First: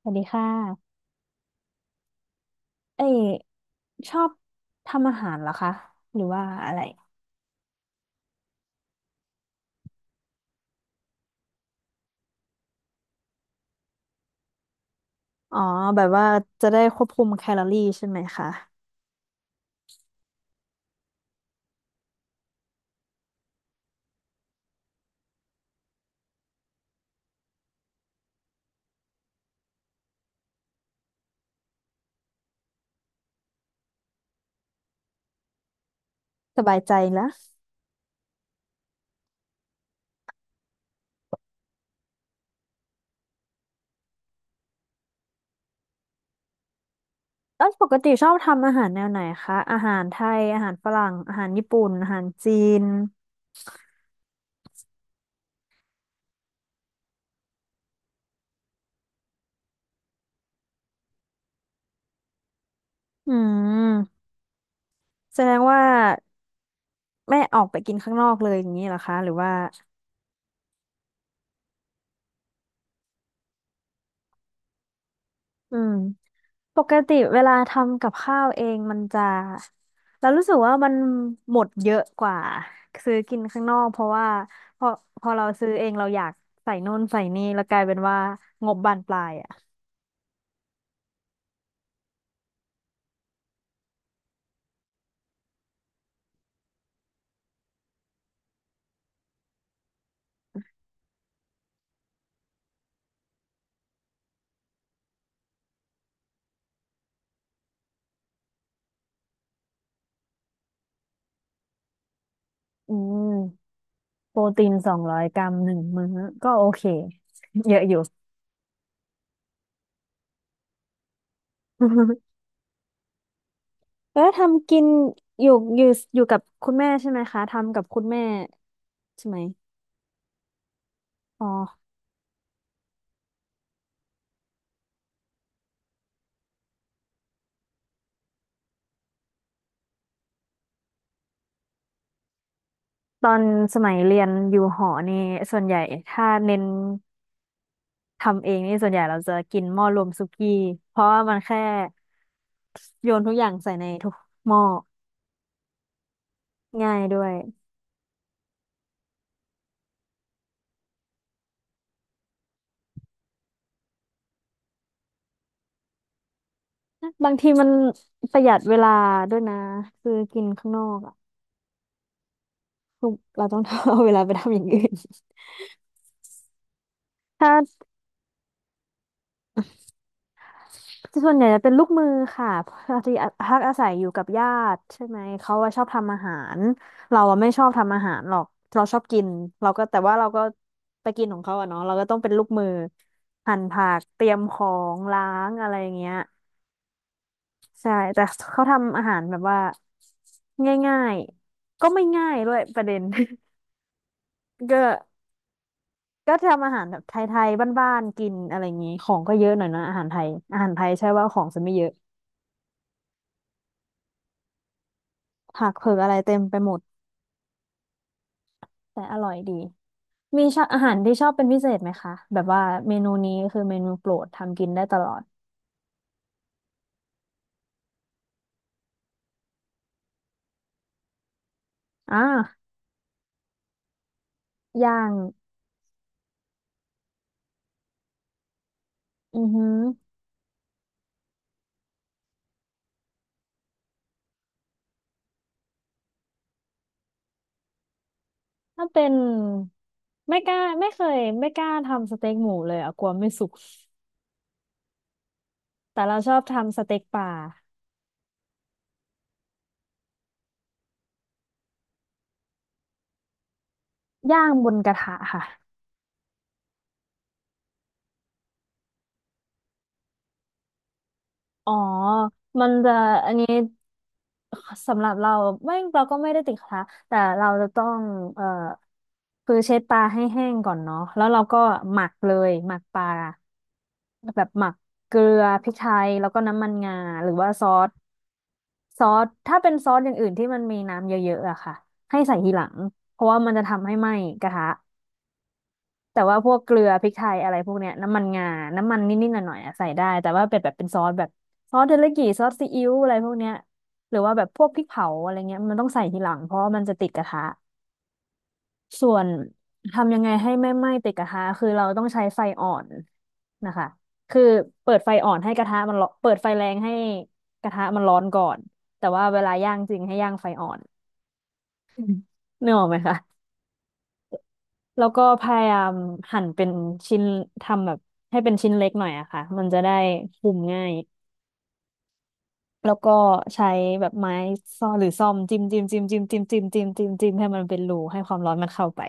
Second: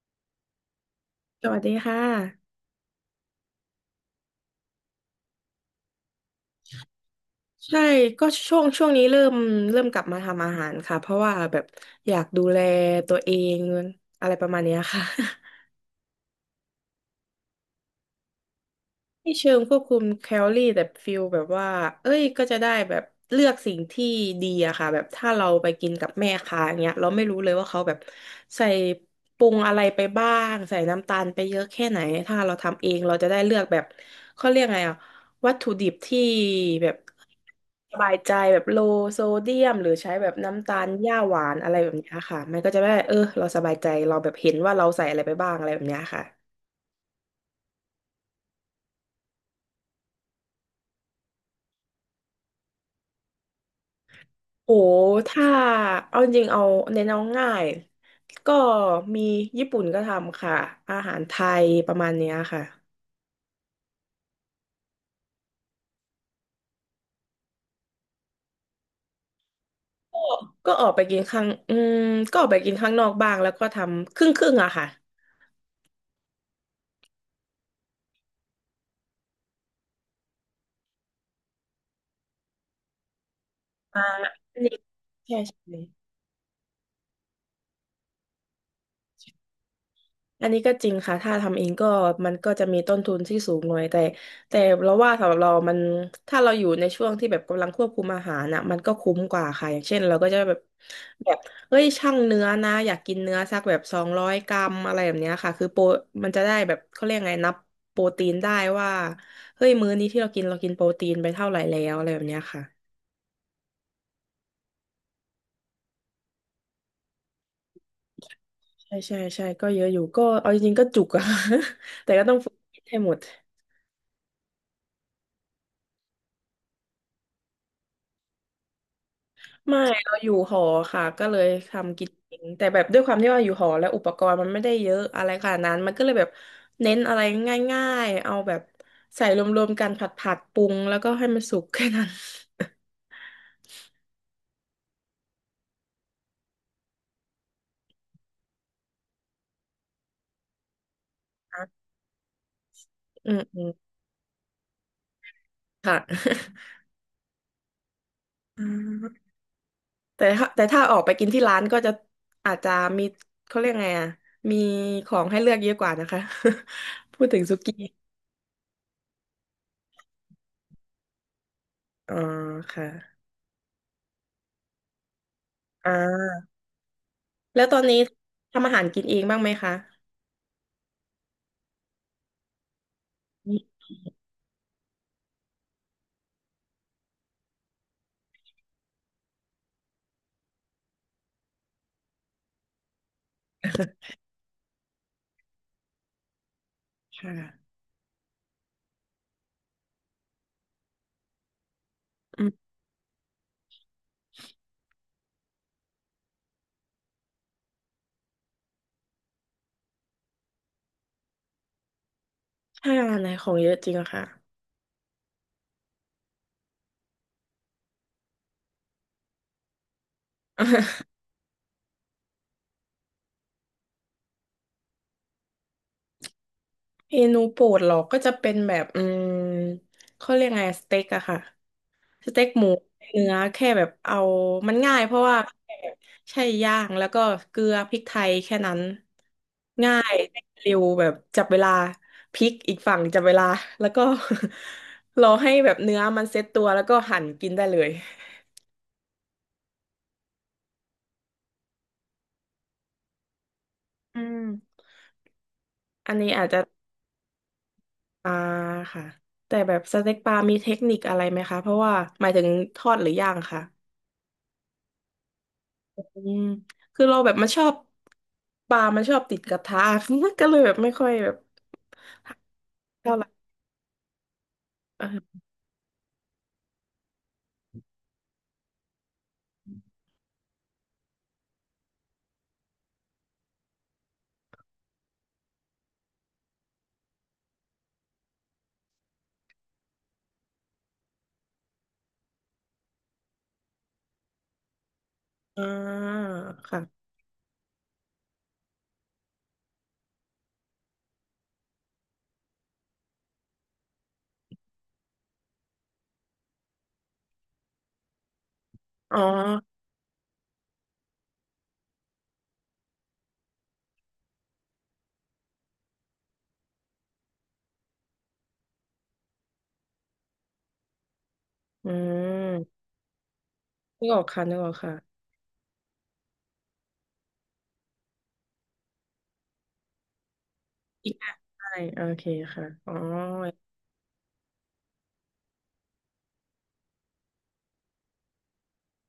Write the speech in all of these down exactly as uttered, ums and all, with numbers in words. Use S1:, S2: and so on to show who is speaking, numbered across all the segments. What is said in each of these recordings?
S1: สวัสดีค่ะ
S2: สวัสดีค่ะ
S1: เอ้ยชอบทำอาหารเหรอคะ หรือว่าอะไร
S2: ใช่ก็ช่วงช่วงนี้เริ่มเริ่มกลับมาทำอาหารค่ะเพราะว่าแบบอยากดูแลตัวเองอะไรประมาณเนี้ยค่ะ
S1: อ๋อ แบบว่าจะได้ควบคุมแคลอรี่ใช่ไหมคะ
S2: ไม่เชิงควบคุมแคลอรี่แต่ฟิลแบบว่าเอ้ยก็จะได้แบบเลือกสิ่งที่ดีอะค่ะแบบถ้าเราไปกินกับแม่ค้าอย่างเงี้ยเราไม่รู้เลยว่าเขาแบบใส่ปรุงอะไรไปบ้างใส่น้ำตาลไปเยอะแค่ไหนถ้าเราทำเองเราจะได้เลือกแบบเขาเรียกไงอะวัตถุดิบที่
S1: สบาย
S2: แบ
S1: ใจ
S2: บ
S1: แล้ว
S2: สบายใจแบบโลโซเดียมหรือใช้แบบน้ำตาลหญ้าหวานอะไรแบบเนี้ยค่ะมันก็จะได้เออเราสบายใจเราแบบเห็นว่าเราใส่อะไรไปบ้างอะไรแบบเนี้ยค่ะ
S1: แล้วปกติชอบทำอาหารแนวไหนคะ อาหารไทย อาหารฝรั่งอาหารญี่ปุ่น อาหารจีน
S2: โหถ้าเอาจริงเอาเน้นเอาง่ายก็มีญี่ปุ่นก็ทำค่ะอาหารไทยประมาณเนี้ยค่ะ
S1: อืมแสดงว่าไม่ออกไปกินข้างนอกเลยอย่างนี้เหรอคะหรือว่า
S2: ก็ก็ออกไปกินข้างอืมก็ออกไปกินข้างนอกบ้างแล้วก็ทำครึ่งครึ่งอะค่ะ
S1: อืม ปกติเวลาทำกับข้าวเองมันจะเรารู้สึกว่ามันหมดเยอะกว่าซื้อกินข้างนอกเพ
S2: อ่า
S1: ราะว่า
S2: อันนี้
S1: พอพอ
S2: ใช่
S1: เรา
S2: ใช
S1: ซื้อเองเรา
S2: ่
S1: อยากใส่นู่นใส่นี่แล้วกลายเป็นว่างบบานปลายอ่ะ
S2: อันนี้ก็จริงค่ะถ้าทำเองก็มันก็จะมีต้นทุนที่สูงหน่อยแต่แต่เราว่าสำหรับเรามันถ้าเราอยู่ในช่วงที่แบบกำลังควบคุมอาหารน่ะมันก็คุ้มกว่าค่ะอย่างเช่นเราก็จะแบบแบบเฮ้ยช่างเนื้อนะอยากกินเนื้อสักแบบสองร้อยกรัมอะไรแบบเนี้ยค่ะคือโปรมันจะได้แบบเขาเรียกไงนับโปรตีนได้ว่าเฮ้ยมื้อนี้ที่เรากินเรากินโปรตีนไปเท่าไหร่แล้วอะไรแบบเนี้ยค่ะ
S1: อืมโปรตีนสองร้อยกรัมหนึ่งมื้อก็โอเค เยอะอยู่
S2: ใช่ใช่ใช่ก็เยอะอยู่ก็เอาจริงๆก็จุกอะ แต่ ก็ต้องฝึกให้หมด
S1: แล้วทำกินอยู่อยู่อยู่กับคุณแม่ใช่ไหมคะทำกับคุณแม่ใช่ไหม
S2: ไม่เราอยู่หอค่ะก็เล
S1: อ๋อ
S2: ยทำกินเองแต่แบบด้วยความที่ว่าอยู่หอแล้วอุปกรณ์มันไม่ได้เยอะอะไรขนาดนั้นมันก็เลยแบบเน้นอะไรง่ายๆเอาแบบใส่รวมๆกันผัดผัดปรุงแล้วก็ให้มันสุกแค่นั้น
S1: ตอนสมัยเรียนอยู่หอนี่ส่วนใหญ่ถ้าเน้น ทำเองนี่ส่วนใหญ่เราจะกินหม้อรวมสุกี้เพราะว่ามันแค่ โยนทุ
S2: อื
S1: กอ
S2: ม
S1: ย่าง
S2: อืม
S1: ใส่ในทุกหม้อ
S2: ค่ะ
S1: ง่ายด้วย
S2: อืมแต่ถ้าแต่ถ้าออกไปกินที่ร้านก็จะอาจจะมีเขาเรียกไงอ่ะมีของให้เลือกเยอะกว่านะคะ พูด
S1: บาง
S2: ถึง
S1: ที
S2: สุ
S1: มัน
S2: กี้
S1: ประหยัดเวลาด้วยนะคือกินข้างนอกอ่ะ
S2: อ๋อค่ะ
S1: คือเราต้อง เอาเวลาไปทำอย่างอื่น
S2: อ่า
S1: ถ้า
S2: แล้วตอนนี้ทำอาหารกินเองบ้างไหมคะ
S1: ส่วนใหญ่จะเป็นลูกมือค่ะพอดีพักอาศัยอยู่กับญาติใช่ไหมเขาว่าชอบทำอาหารเราอะไม่ชอบทำอาหารหรอกเราชอบกินเราก็แต่ว่าเราก็ไปกินของเขาอะเนาะเราก็ต้องเป็นลูกมือหั่นผักเตรียมของล้างอะไรอย่างเงี้ย
S2: ค่ะ
S1: ใช่แต่เขาทำอาหารแบบว่าง่ายๆก็ไม่ง่ายด้วยประเด็น ก็ก็ทำอาหารแบบไทยๆบ้านๆกินอะไรอย่างงี้ของก็เยอะหน่อยนะอาหารไทยอาหารไทยใช่ว่าของจะไม่เยอะ
S2: ถ้าอะไรของเยอะจริงอะค่ะ
S1: ผักเผือกอะไรเต็มไปหมด แต่อร่อยดี มีชอบอาหารที่ ชอบเป็นพิเศษไหมคะแบบว่าเมนูนี้คือเมนูโปรดทำกินได้ตลอด
S2: เมนูโปรดเหรอก็จะเป็นแบบอืมเขาเรียกไงสเต็กอะค่ะ
S1: อ่
S2: สเต็กห
S1: า
S2: มูเนื้อแค่แบบเอามันง่า
S1: ย่า
S2: ยเพ
S1: ง
S2: ราะว่าแค่แบบใช่ย่างแล้วก็เกลือพริกไทยแค่นั้น
S1: อือหือ
S2: ง่ายเร็วแบบจับเวลาพริกอีกฝั่งจับเวลาแล้วก็ รอให้แบบเนื้อมันเซ็ตตัวแล้วก็หั่นกินได้เลย
S1: ถ้าเป็นไม่กล้าไม่เคยไม่กล้าทำสเต็กหมูเลยอะกลัวไม่สุก
S2: อืม
S1: แต่
S2: อั
S1: เรา
S2: น
S1: ช
S2: นี้
S1: อบ
S2: อาจจะ
S1: ทำสเต็กปลา
S2: ปลาค่ะแต่แบบสเต็กปลามีเทคนิคอะไรไหมคะเพราะว่าหมายถึงทอดหรือย่างค่ะ
S1: ย่างบนกระทะค่ะ
S2: อืมคือเราแบบมันชอบปลามันชอบติดกระทะ ก็เลยแบบไม่ค่อยแบบ
S1: อ๋อมันจะ
S2: เท่าไห
S1: อัน
S2: ร่
S1: นี้ สำหรับเรา
S2: เออ
S1: ไม่เราก็ไม่ได้ติดกระทะแต่เราจะต้องเอ่อคือเช็ดปลาให้แห้งก่อนเนาะแล้วเราก็หมักเลยหมักปลาแบบหมักเกลือพริกไทยแล้วก็น้ำมันงาหรือว่าซอสซอสถ้าเป็นซอสอย่างอื่นที่มันมีน้ำเยอะๆอะค่ะให้ใส่ทีหลังเพราะว่ามันจะทำให้ไหม้กระทะ
S2: อ่า
S1: แต่ว่าพวกเกลือพ
S2: ค่ะ
S1: ริกไทยอะไรพวกเนี้ยน้ำมันงาน้ำมันนิดๆหน่อยๆอะใส่ได้แต่ว่าเป็นแบบเป็นซอสแบบซอสเทริยากิซอสซีอิ๊วอะไรพวกเนี้ยหรือว่าแบบพวกพริกเผาอะไรเงี้ยมันต้องใส่ทีหลังเพราะว่ามันจะติดกระทะส่
S2: อ๋
S1: ว
S2: อ
S1: นทำยังไงให้ไม่ไหม้ติดกระทะคือเราต้องใช้ไฟอ่อนนะคะคือเปิดไฟอ่อนให้กระทะมันร้อนเปิดไฟแรงให้กระทะมันร้อนก่อนแต่ว่าเวลาย่างจริงให้ย่างไฟอ่อน
S2: อื
S1: นึกออ
S2: ม
S1: กไหมคะ
S2: นึกออกค่ะนึกออก
S1: แล้วก็
S2: ค่ะ
S1: พยายามหั่นเป็นชิ้นทำแบบให้เป็นชิ้นเล็กหน่อยอะค่ะมันจะได้คุมง่าย
S2: อีกอ่ะใช่โอเคค่ะ
S1: แล้
S2: อ๋อ
S1: วก็ใช้แบบไม้ซ่อหรือซ่อมจิ้มจิ้มจิ้มจิ้มจิ้มจิ้มจิ้มจิ้มจิ้มให้มันเป็นรูให้ความร้อนมันเข้าไป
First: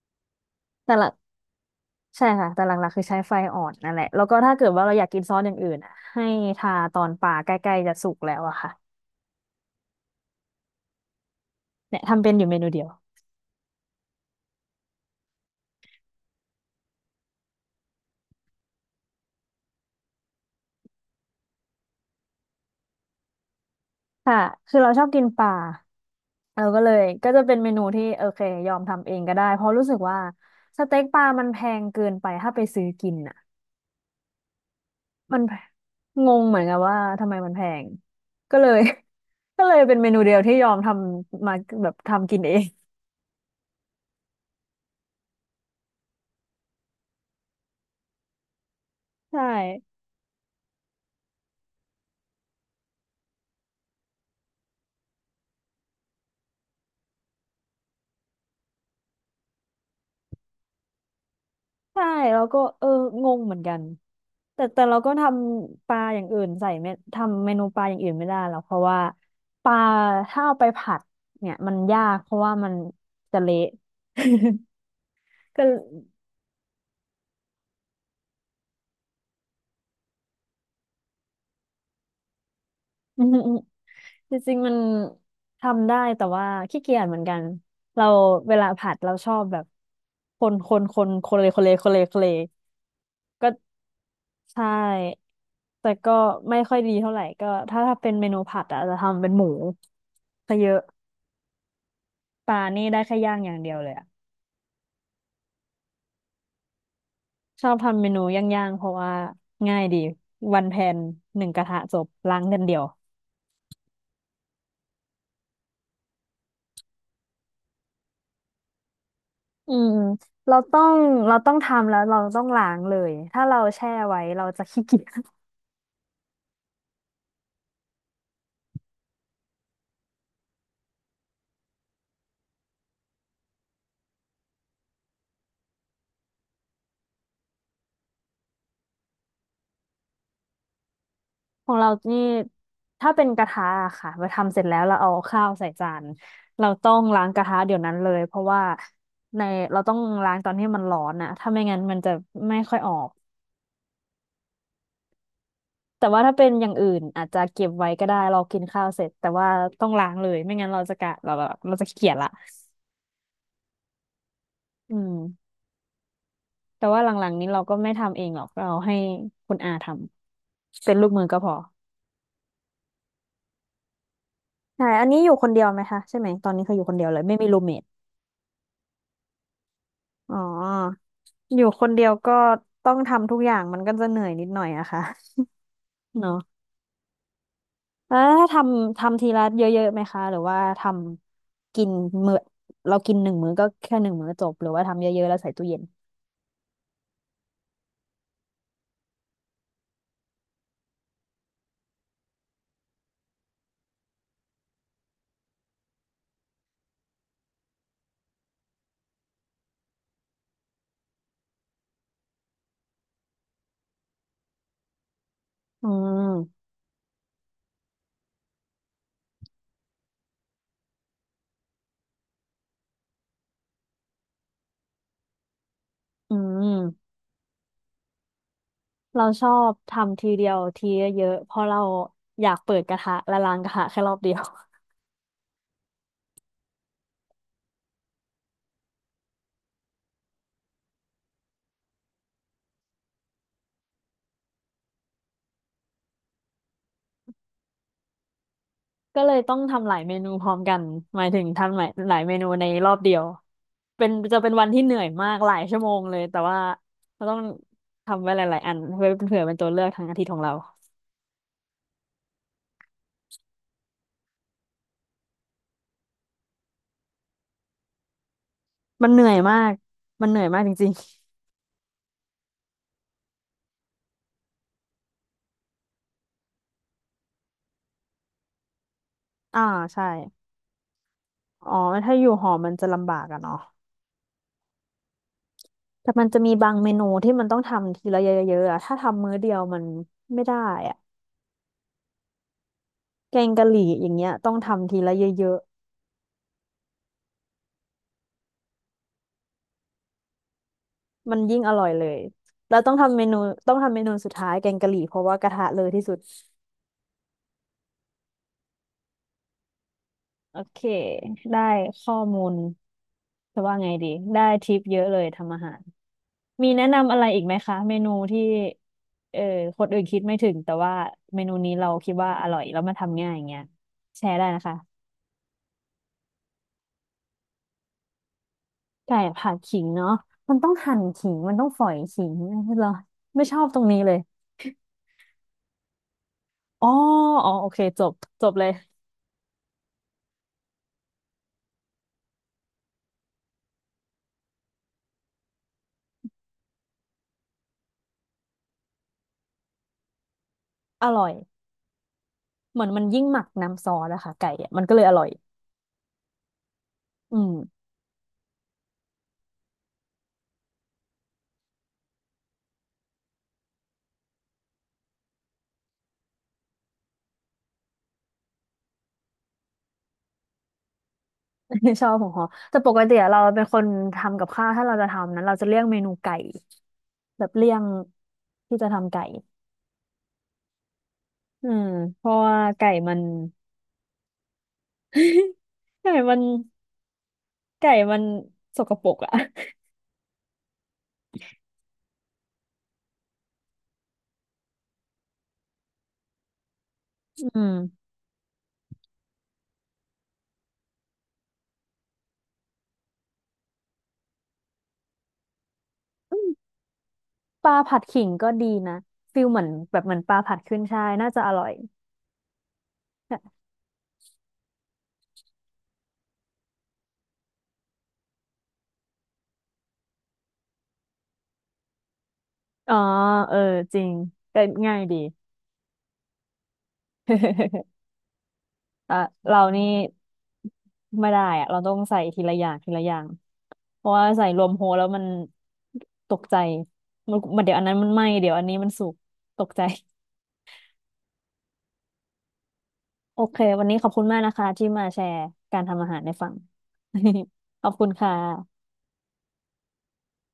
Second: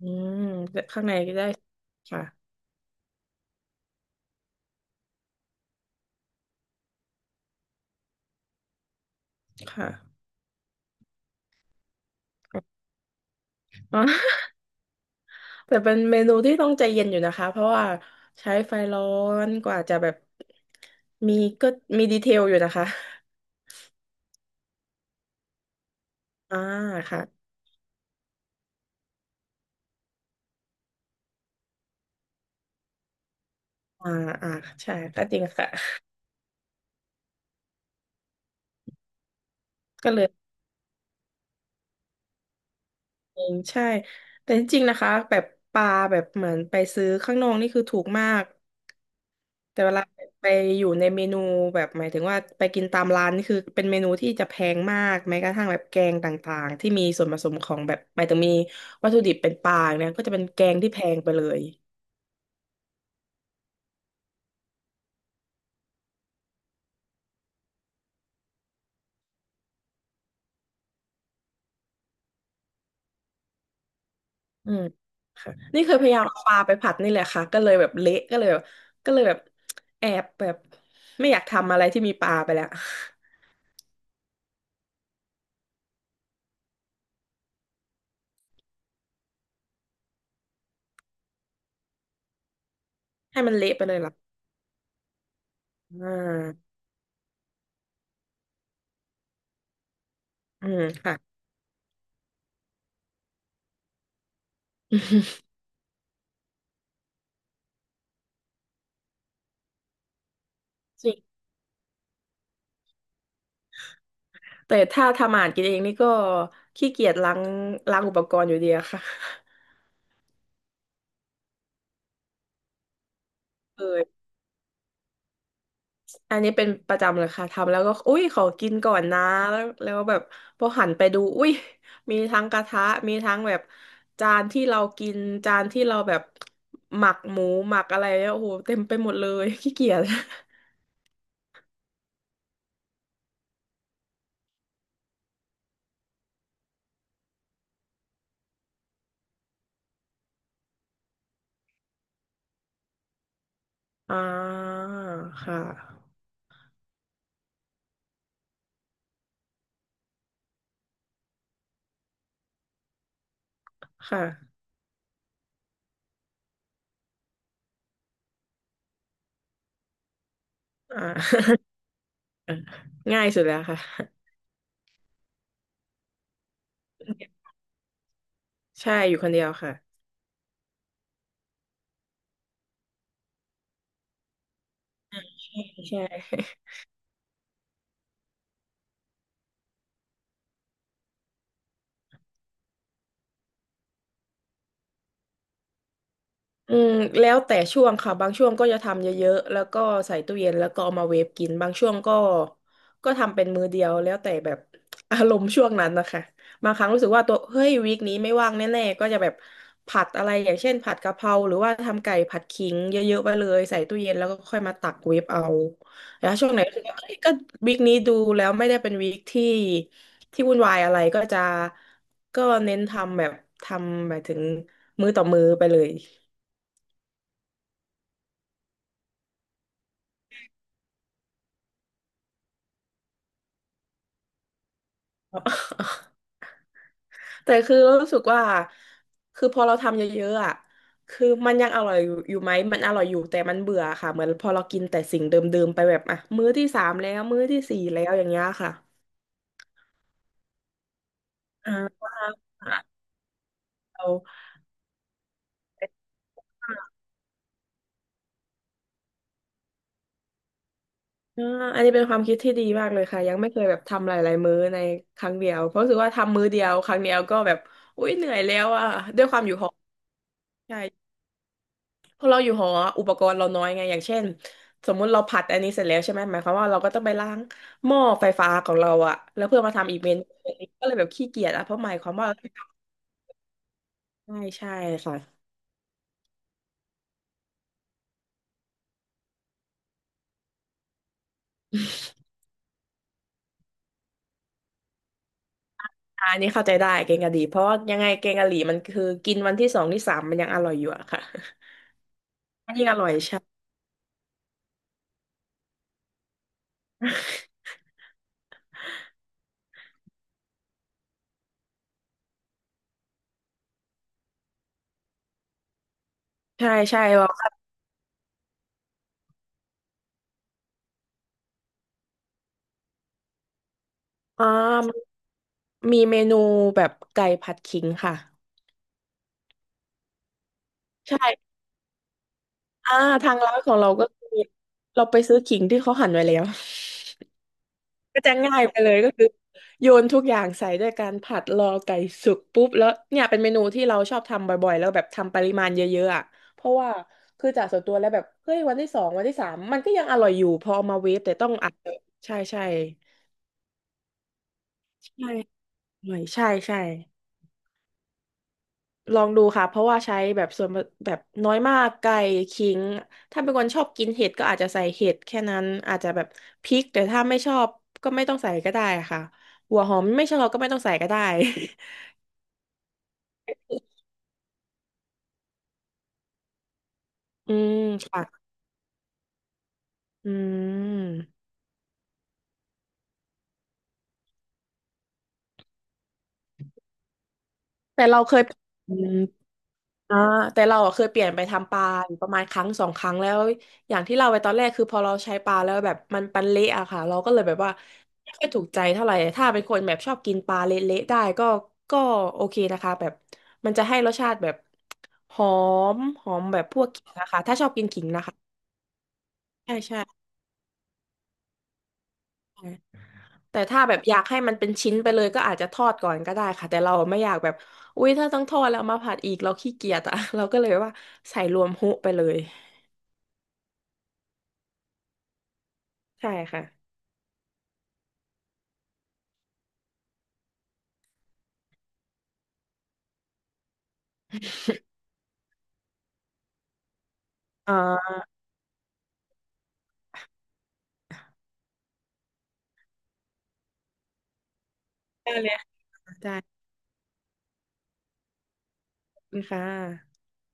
S2: อืมแต่
S1: แต่
S2: ข้า
S1: ห
S2: ง
S1: ละ
S2: ในก็ได้ค่ะ
S1: ใช่ค่ะแต่หลักๆคือใช้ไฟอ่อนนั่นแหละแล้วก็ถ้าเกิดว่าเราอยากกินซอสอย่างอื่นอะให้ทาตอนปลาใกล้ๆจะสุกแล้วอะค่ะ
S2: ค่ะ
S1: เนี่ยทำเป็นอยู่เมนูเดียว
S2: อ๋อ แต่เป็นเมนูที่ต้องใจเย็นอยู่นะคะเพราะว่าใช้ไฟร้อนกว่าจะแบบมีก็มีดีเทลอยู่นะคะ
S1: ค่ะคือเราชอบกินปลา
S2: อ่า
S1: เออก็เลย
S2: ค่ะ
S1: ก็จะเป็นเมนูที่โอเคยอมทำเองก็ได้เพราะรู้สึกว่าสเต็กปลามันแพงเกินไปถ้าไปซื้อกินอ่ะ
S2: อ่าอ่าใช่ก็จ
S1: มั
S2: ริ
S1: น
S2: งค่ะ
S1: งงเหมือนกันว่าทำไมมันแพงก็เลย ก็เลยเป็นเม
S2: ก็
S1: นู
S2: เลย
S1: เดียวที่ยอมทำมาแบบทำกินเอง
S2: เองใช่แต่จริงๆนะคะแบบปลาแบบเหมือนไปซื้อข้างนอกนี่คือถูกมาก
S1: ใช่
S2: แต่เวลาไปอยู่ในเมนูแบบหมายถึงว่าไปกินตามร้านนี่คือเป็นเมนูที่จะแพงมากแม้กระทั่งแบบแกงต่างๆที่มีส่วนผสมของแบบหมายถึงมีวัตถุดิบเป็นปลาเนี่ยก็จะเป็นแกงที่แพงไปเลย
S1: ใช่แล้วก็เอองงเหมือนกันแต่แต่เราก็ทำปลาอย่างอื่นใส่ไม่ทำเมนูปลาอย่างอื่นไม่ได้หรอกเพราะว่าปลาถ้าเอาไปผัดเนี่ยมันยากเพราะว่ามันจะเละ
S2: อืมค่ะ
S1: ก็
S2: นี่เคยพยายามเอาปลาไปผัดนี่แหละค่ะก็เลยแบบเละก็เลยแบบก็เลยแบบแอบแบบไม่อยากทำอะไรที่มีปลาไปแล้ว
S1: อืม จริงๆมันทำได้แต่ว่าขี้เกียจเหมือนกันเราเวลาผัดเราชอบแบบคนคนคนคนเลยคนเลยคนเลยคนเลย
S2: ให้
S1: ก็
S2: มันเละไปเลยล่ะ
S1: ใช่แต่
S2: อ่
S1: ก็ไม่
S2: า
S1: ค่อยดีเท่าไหร่ก็ถ้าถ้าเป็นเมนูผัดอะจะทำเป็นหมูซะเย
S2: อื
S1: อะ
S2: มค่ะ
S1: ปลานี่ได้แค่ย่างอย่างเดียวเลยอะ ชอบทำเมนูย่างๆเพราะว่าง่ายดีวันแพน
S2: จริง
S1: หนึ่งกระทะจบล้างเดือนเดียว
S2: แต่ถ้าทำอาหารกินเองนี่ก็ขี้เกียจล้างล้างอุปกรณ์อยู่ดีอะค่ะ
S1: อืมเราต้องเราต้องทำแล้วเราต้องล้างเลยถ้าเราแช่ไว้
S2: เออ
S1: เราจะขี้เกียจ
S2: อันนี้เป็นประจำเลยค่ะทำแล้วก็อุ้ยขอกินก่อนนะแล้วแล้วแบบพอหันไปดูอุ้ยมีทั้งกระทะมีทั้งแบบจานที่เรากินจานที่เราแบบหมักหมูหมักอะไรเนี่ยโอ้โหเต็มไปหมดเลยขี้เกียจ
S1: ของเรานี่ถ้าเป็นกระทะอะค่ะเราทำเสร็จแล้วเราเอาข้าวใส่จานเราต้องล้างกระทะเดี๋ยวนั้นเลย เพราะว่าในเราต้องล้างตอนที่มันร้อนอะถ้าไม่งั้นมันจะไม่ค่อยออก
S2: อ่าค่ะ
S1: แต่ว่าถ้าเป็นอย่างอื่นอาจจะเก็บไว้ก็ได้เรากินข้าวเสร็จแต่ว่าต้องล้างเลย ไม่งั้นเราจะกะเราเราเราจะขี้เกียจละ
S2: ค่ะ
S1: อืมแต่ว่าหลังๆนี้เราก็ไม่ทำเองหรอกเราให้คุณอาทำเป็น
S2: อ่
S1: ลูกมือก็พอ
S2: า ง่ายสุดแล้วค่ะ
S1: ใช่อันนี้อยู่คนเดียวไหมคะใช่ไหมตอนนี้คืออยู่คนเดียวเลยไม่มีรูมเมท
S2: ใช่อยู่คนเดียวค่ะ
S1: อ๋ออยู่คนเดียวก็ต้องทำทุกอย่างมันก็จะเหนื่อยนิดหน่อยอะค่ะ
S2: ใช่ใช่
S1: เนาะแล้วถ้าทำทำทีละเยอะๆไหมคะหรือว่าทำกินมื้อเรากินหนึ่งมื้อก็แค่หนึ่งมื้อจบหรือว่าทำเยอะๆแล้วใส่ตู้เย็น
S2: อืมแล้วแต่ช่วงค่ะบางช่วงก็จะทำเยอะๆแล้วก็ใส่ตู้เย็นแล้วก็เอามาเวฟกินบางช่วงก็ก็ทำเป็นมื้อเดียวแล้วแต่แบบ อารมณ์ช่วงนั้นนะคะบางครั้งรู้สึกว่าตัวเฮ้ยวีคนี้ไม่ว่างแน่ๆก็จะแบบผัดอะไรอย่างเช่นผัดกะเพราหรือว่าทำไก่ผัดขิงเยอะๆไปเลยใส่ตู้เย็นแล้วก็ค่อยมาตักเวฟเอา
S1: อื
S2: แล้วช่วงไหน
S1: ม
S2: รู้สึกว่าเอ้ยก็วีคนี้ดูแล้วไม่ได้เป็นวีคที่ที่วุ่นวายอะไรก็จะก็เน้นทำแบบทำหมายถึงมื้อต่อมื้อไปเลย
S1: อืมเราชอบทำทีเดียวทีเยอะๆเพราะเราอยากเปิดกระทะและล้างกระทะแค่รอบเดียว
S2: แต่คือรู้สึกว่าคือพอเราทำเยอะๆอ่ะคือมันยังอร่อยอยู่อยู่ไหมมันอร่อยอยู่แต่มันเบื่อค่ะเหมือนพอเรากินแต่สิ่งเดิมๆไปแบบอ่ะมื้อที่สามแล้วมื้อที่สี่แล้วอย่างเงี้ยค่ะ
S1: ก็เลยต้องทำหลายเมนูพร้อมกันหมายถึงทำหลาย
S2: อ่า
S1: หลายเมนูในรอบเดียวเป็
S2: เรา
S1: นจะเป็นวันที่เหนื่อยมากหลายชั่วโมงเลยแต่ว่าเราต้องทำไว้หลายๆอันเพื่อเผื่อเป็นตัวเลือกทางอาทิตย์ของเรา
S2: อ่าอันนี้เป็นความคิดที่ดีมากเลยค่ะยังไม่เคยแบบทำหลายๆมื้อในครั้งเดียวเพราะรู้สึกว่าทำมื้อเดียวครั้งเดียวก็แบบอุ๊ยเหนื่อยแล้วอ่ะ
S1: มันเห
S2: ด้ว
S1: นื่
S2: ย
S1: อ
S2: ค
S1: ย
S2: วามอยู่
S1: มา
S2: หอ
S1: กมันเหนื่อยมากจ
S2: ใช่
S1: ริง
S2: พอเราอยู่หออุปกรณ์เราน้อยไงอย่างเช่นสมมุติเราผัดอันนี้เสร็จแล้วใช่ไหมหมายความว่าเราก็ต้องไปล้างหม้อไฟฟ้าของเราอะแล้ว
S1: ๆ
S2: เพื่อ
S1: อ่า
S2: มาทำอีก
S1: ใช่
S2: เมนูก็เลยแบบขี้เกียจอะ
S1: อ๋
S2: เพ
S1: อ
S2: ราะหมายควา
S1: ถ้า
S2: ม
S1: อ
S2: ว่า
S1: ยู่หอมันจะลำบากอะเนาะ
S2: ใช่ใช่ค่ะ
S1: แต่มันจะมีบางเมนูที่มันต้องทำทีละเยอะๆอะถ้าทำมื้อเดียวมันไม่ได้อะแกงกะหรี่อย่างเงี้ยต้องทำทีละเยอะ
S2: อะอันนี้เข้าใจได้แกงกะหรี่เพราะว่ายังไงแกงกะหรี่มันคือกินวันที่สองที่สามมันยังอร่อยอยู่อะค่ะ
S1: มันยิ่งอร่อยเลย
S2: มั
S1: แล้
S2: น
S1: ว
S2: ง
S1: ต้อ
S2: อ
S1: ง
S2: ร่อย
S1: ทำเมนู
S2: ใช่
S1: ต้องทำเมนูสุดท้ายแกงกะหรี่เพราะว่ากระทะเลยที่สุดโอเคได้ข้อมูลจะว่าไงดีได้ทิปเยอะเลยทำอาหารมี
S2: ใช่
S1: แนะ
S2: ใช่
S1: นำอะไร
S2: เรา
S1: อีกไหมคะเมนูที่เออคนอื่นคิดไม่ถึงแต่ว่าเมนูนี้เราคิดว่าอร่อยแล้วมันทำง่ายอย่างเงี้ยแชร์
S2: อ่
S1: ได้นะคะ
S2: ามีเมนูแบบไก่ผัดขิงค่ะ
S1: ไก่ผัดขิงเนาะมันต้องหั่นขิง
S2: ใช่
S1: มันต้องฝอยขิงเหรอ
S2: อ่าทาง
S1: ไม่
S2: ร้า
S1: ช
S2: น
S1: อบ
S2: ขอ
S1: ต
S2: ง
S1: รง
S2: เรา
S1: นี้
S2: ก็
S1: เลย
S2: คือเราไปซื้อขิงที่เขาหั่นไว้แล้ว
S1: อ๋ออ๋อโอเคจบ
S2: ก็จะ
S1: จบ
S2: ง่า
S1: เล
S2: ย
S1: ย
S2: ไปเลยก็คือโยนทุกอย่างใส่ด้วยการผัดรอไก่สุกปุ๊บแล้วเนี่ยเป็นเมนูที่เราชอบทำบ่อยๆแล้วแบบทำปริมาณเยอะๆอ่ะเพราะว่าคือจากส่วนตัวแล้วแบบเฮ้ยวันที่สองวันที่สามมันก็ยังอร่อยอยู่พอเอามา
S1: อ
S2: เวฟ
S1: ร่อย
S2: แต่ต้องอัดใช่ใช่
S1: เหมือนมันยิ่งหมักน้ำซอสอะค่ะไก่อะมันก็เลยอร่อ
S2: ใช่
S1: ย
S2: อร่อยใช่ใช่
S1: อืม
S2: ลองดูค่ะเพราะว่าใช้แบบส่วนแบบน้อยมากไก่ขิงถ้าเป็นคนชอบกินเห็ดก็อาจจะใส่เห็ดแค่นั้นอาจจะแบบพริกแต่ถ้าไม่ชอบก็ไม่ต้องใส่ก็ได้ค่ะหัวหอมไม่ชอบก็ไม่ต้องใส่ก็ได้
S1: ชอบของฮอแต่ปกติอะเราเป็นคนทำกับข้าวถ้าเราจะทำนั้นเราจะเลี่ยงเมนูไก่แบบ
S2: อื
S1: เลี่ย
S2: ม
S1: ง
S2: ค่ะ
S1: ที่จะทำไก่
S2: อืม
S1: อืมเพราะว่าไก่มัน ไก่มันไก่
S2: แต่
S1: มั
S2: เรา
S1: น
S2: เคย
S1: สก
S2: อื
S1: ปร
S2: ม
S1: กอะ
S2: อ่าแต่เราอะเคยเปลี่ยนไปทำปลาอยู่ประมาณครั้งสองครั้งแล้วอย่างที่เราไปตอนแรกคือพอเราใช้ปลาแล้วแบบมันปันเละอะค่ะเราก็เลยแบบ
S1: อื
S2: ว่า
S1: ม
S2: ไม่ค่อยถูกใจเท่าไหร่ถ้าเป็นคนแบบชอบกินปลาเละๆได้ก็ก็โอเคนะคะแบบมันจะให้รสชาติแบบหอมหอ
S1: อื
S2: ม
S1: ม
S2: แบบพวกขิงนะคะถ้าช
S1: ป
S2: อบ
S1: ลา
S2: กิน
S1: ผั
S2: ขิ
S1: ด
S2: ง
S1: ขิ
S2: นะ
S1: ง
S2: คะ
S1: ก็ดีนะฟิลเหมือน
S2: ใช่
S1: แบบเหมือน
S2: ใช่
S1: ปลาผัดขึ้นฉ่ายน่าจะอร่อย
S2: แต่ถ้าแบบอยากให้มันเป็นชิ้นไปเลยก็อาจจะทอดก่อนก็ได้ค่ะแต่เราไม่อยากแบบอุ๊ยถ้าต้องทอดแล้วเอามาผัดอีกเราขี้เกียจอะ เราก็เลยว่าใส่รวมฮุไปเลย
S1: อ๋อเออจริงก็ง่ายดี
S2: ใช่ค่ะ
S1: อ่ะเรานี่ไม่ได้อะเราต้องใส่ทีละอย่างทีละอย่างเพราะว่าใส่รวมโฮ แล้วมันตกใจมันมัน
S2: อ
S1: เดี๋ยวอันนั้นมัน
S2: ่า
S1: ไหม้เดี๋ยวอันนี้มันสุกตกใจโอเควันนี้ขอบคุณมากนะคะที่มาแช
S2: ได้
S1: ร์
S2: เลยค่
S1: การทำอา
S2: ะ
S1: หารใน
S2: ได้
S1: ฝั่ง ขอบคุณค่ะ
S2: ขอบคุณค่ะ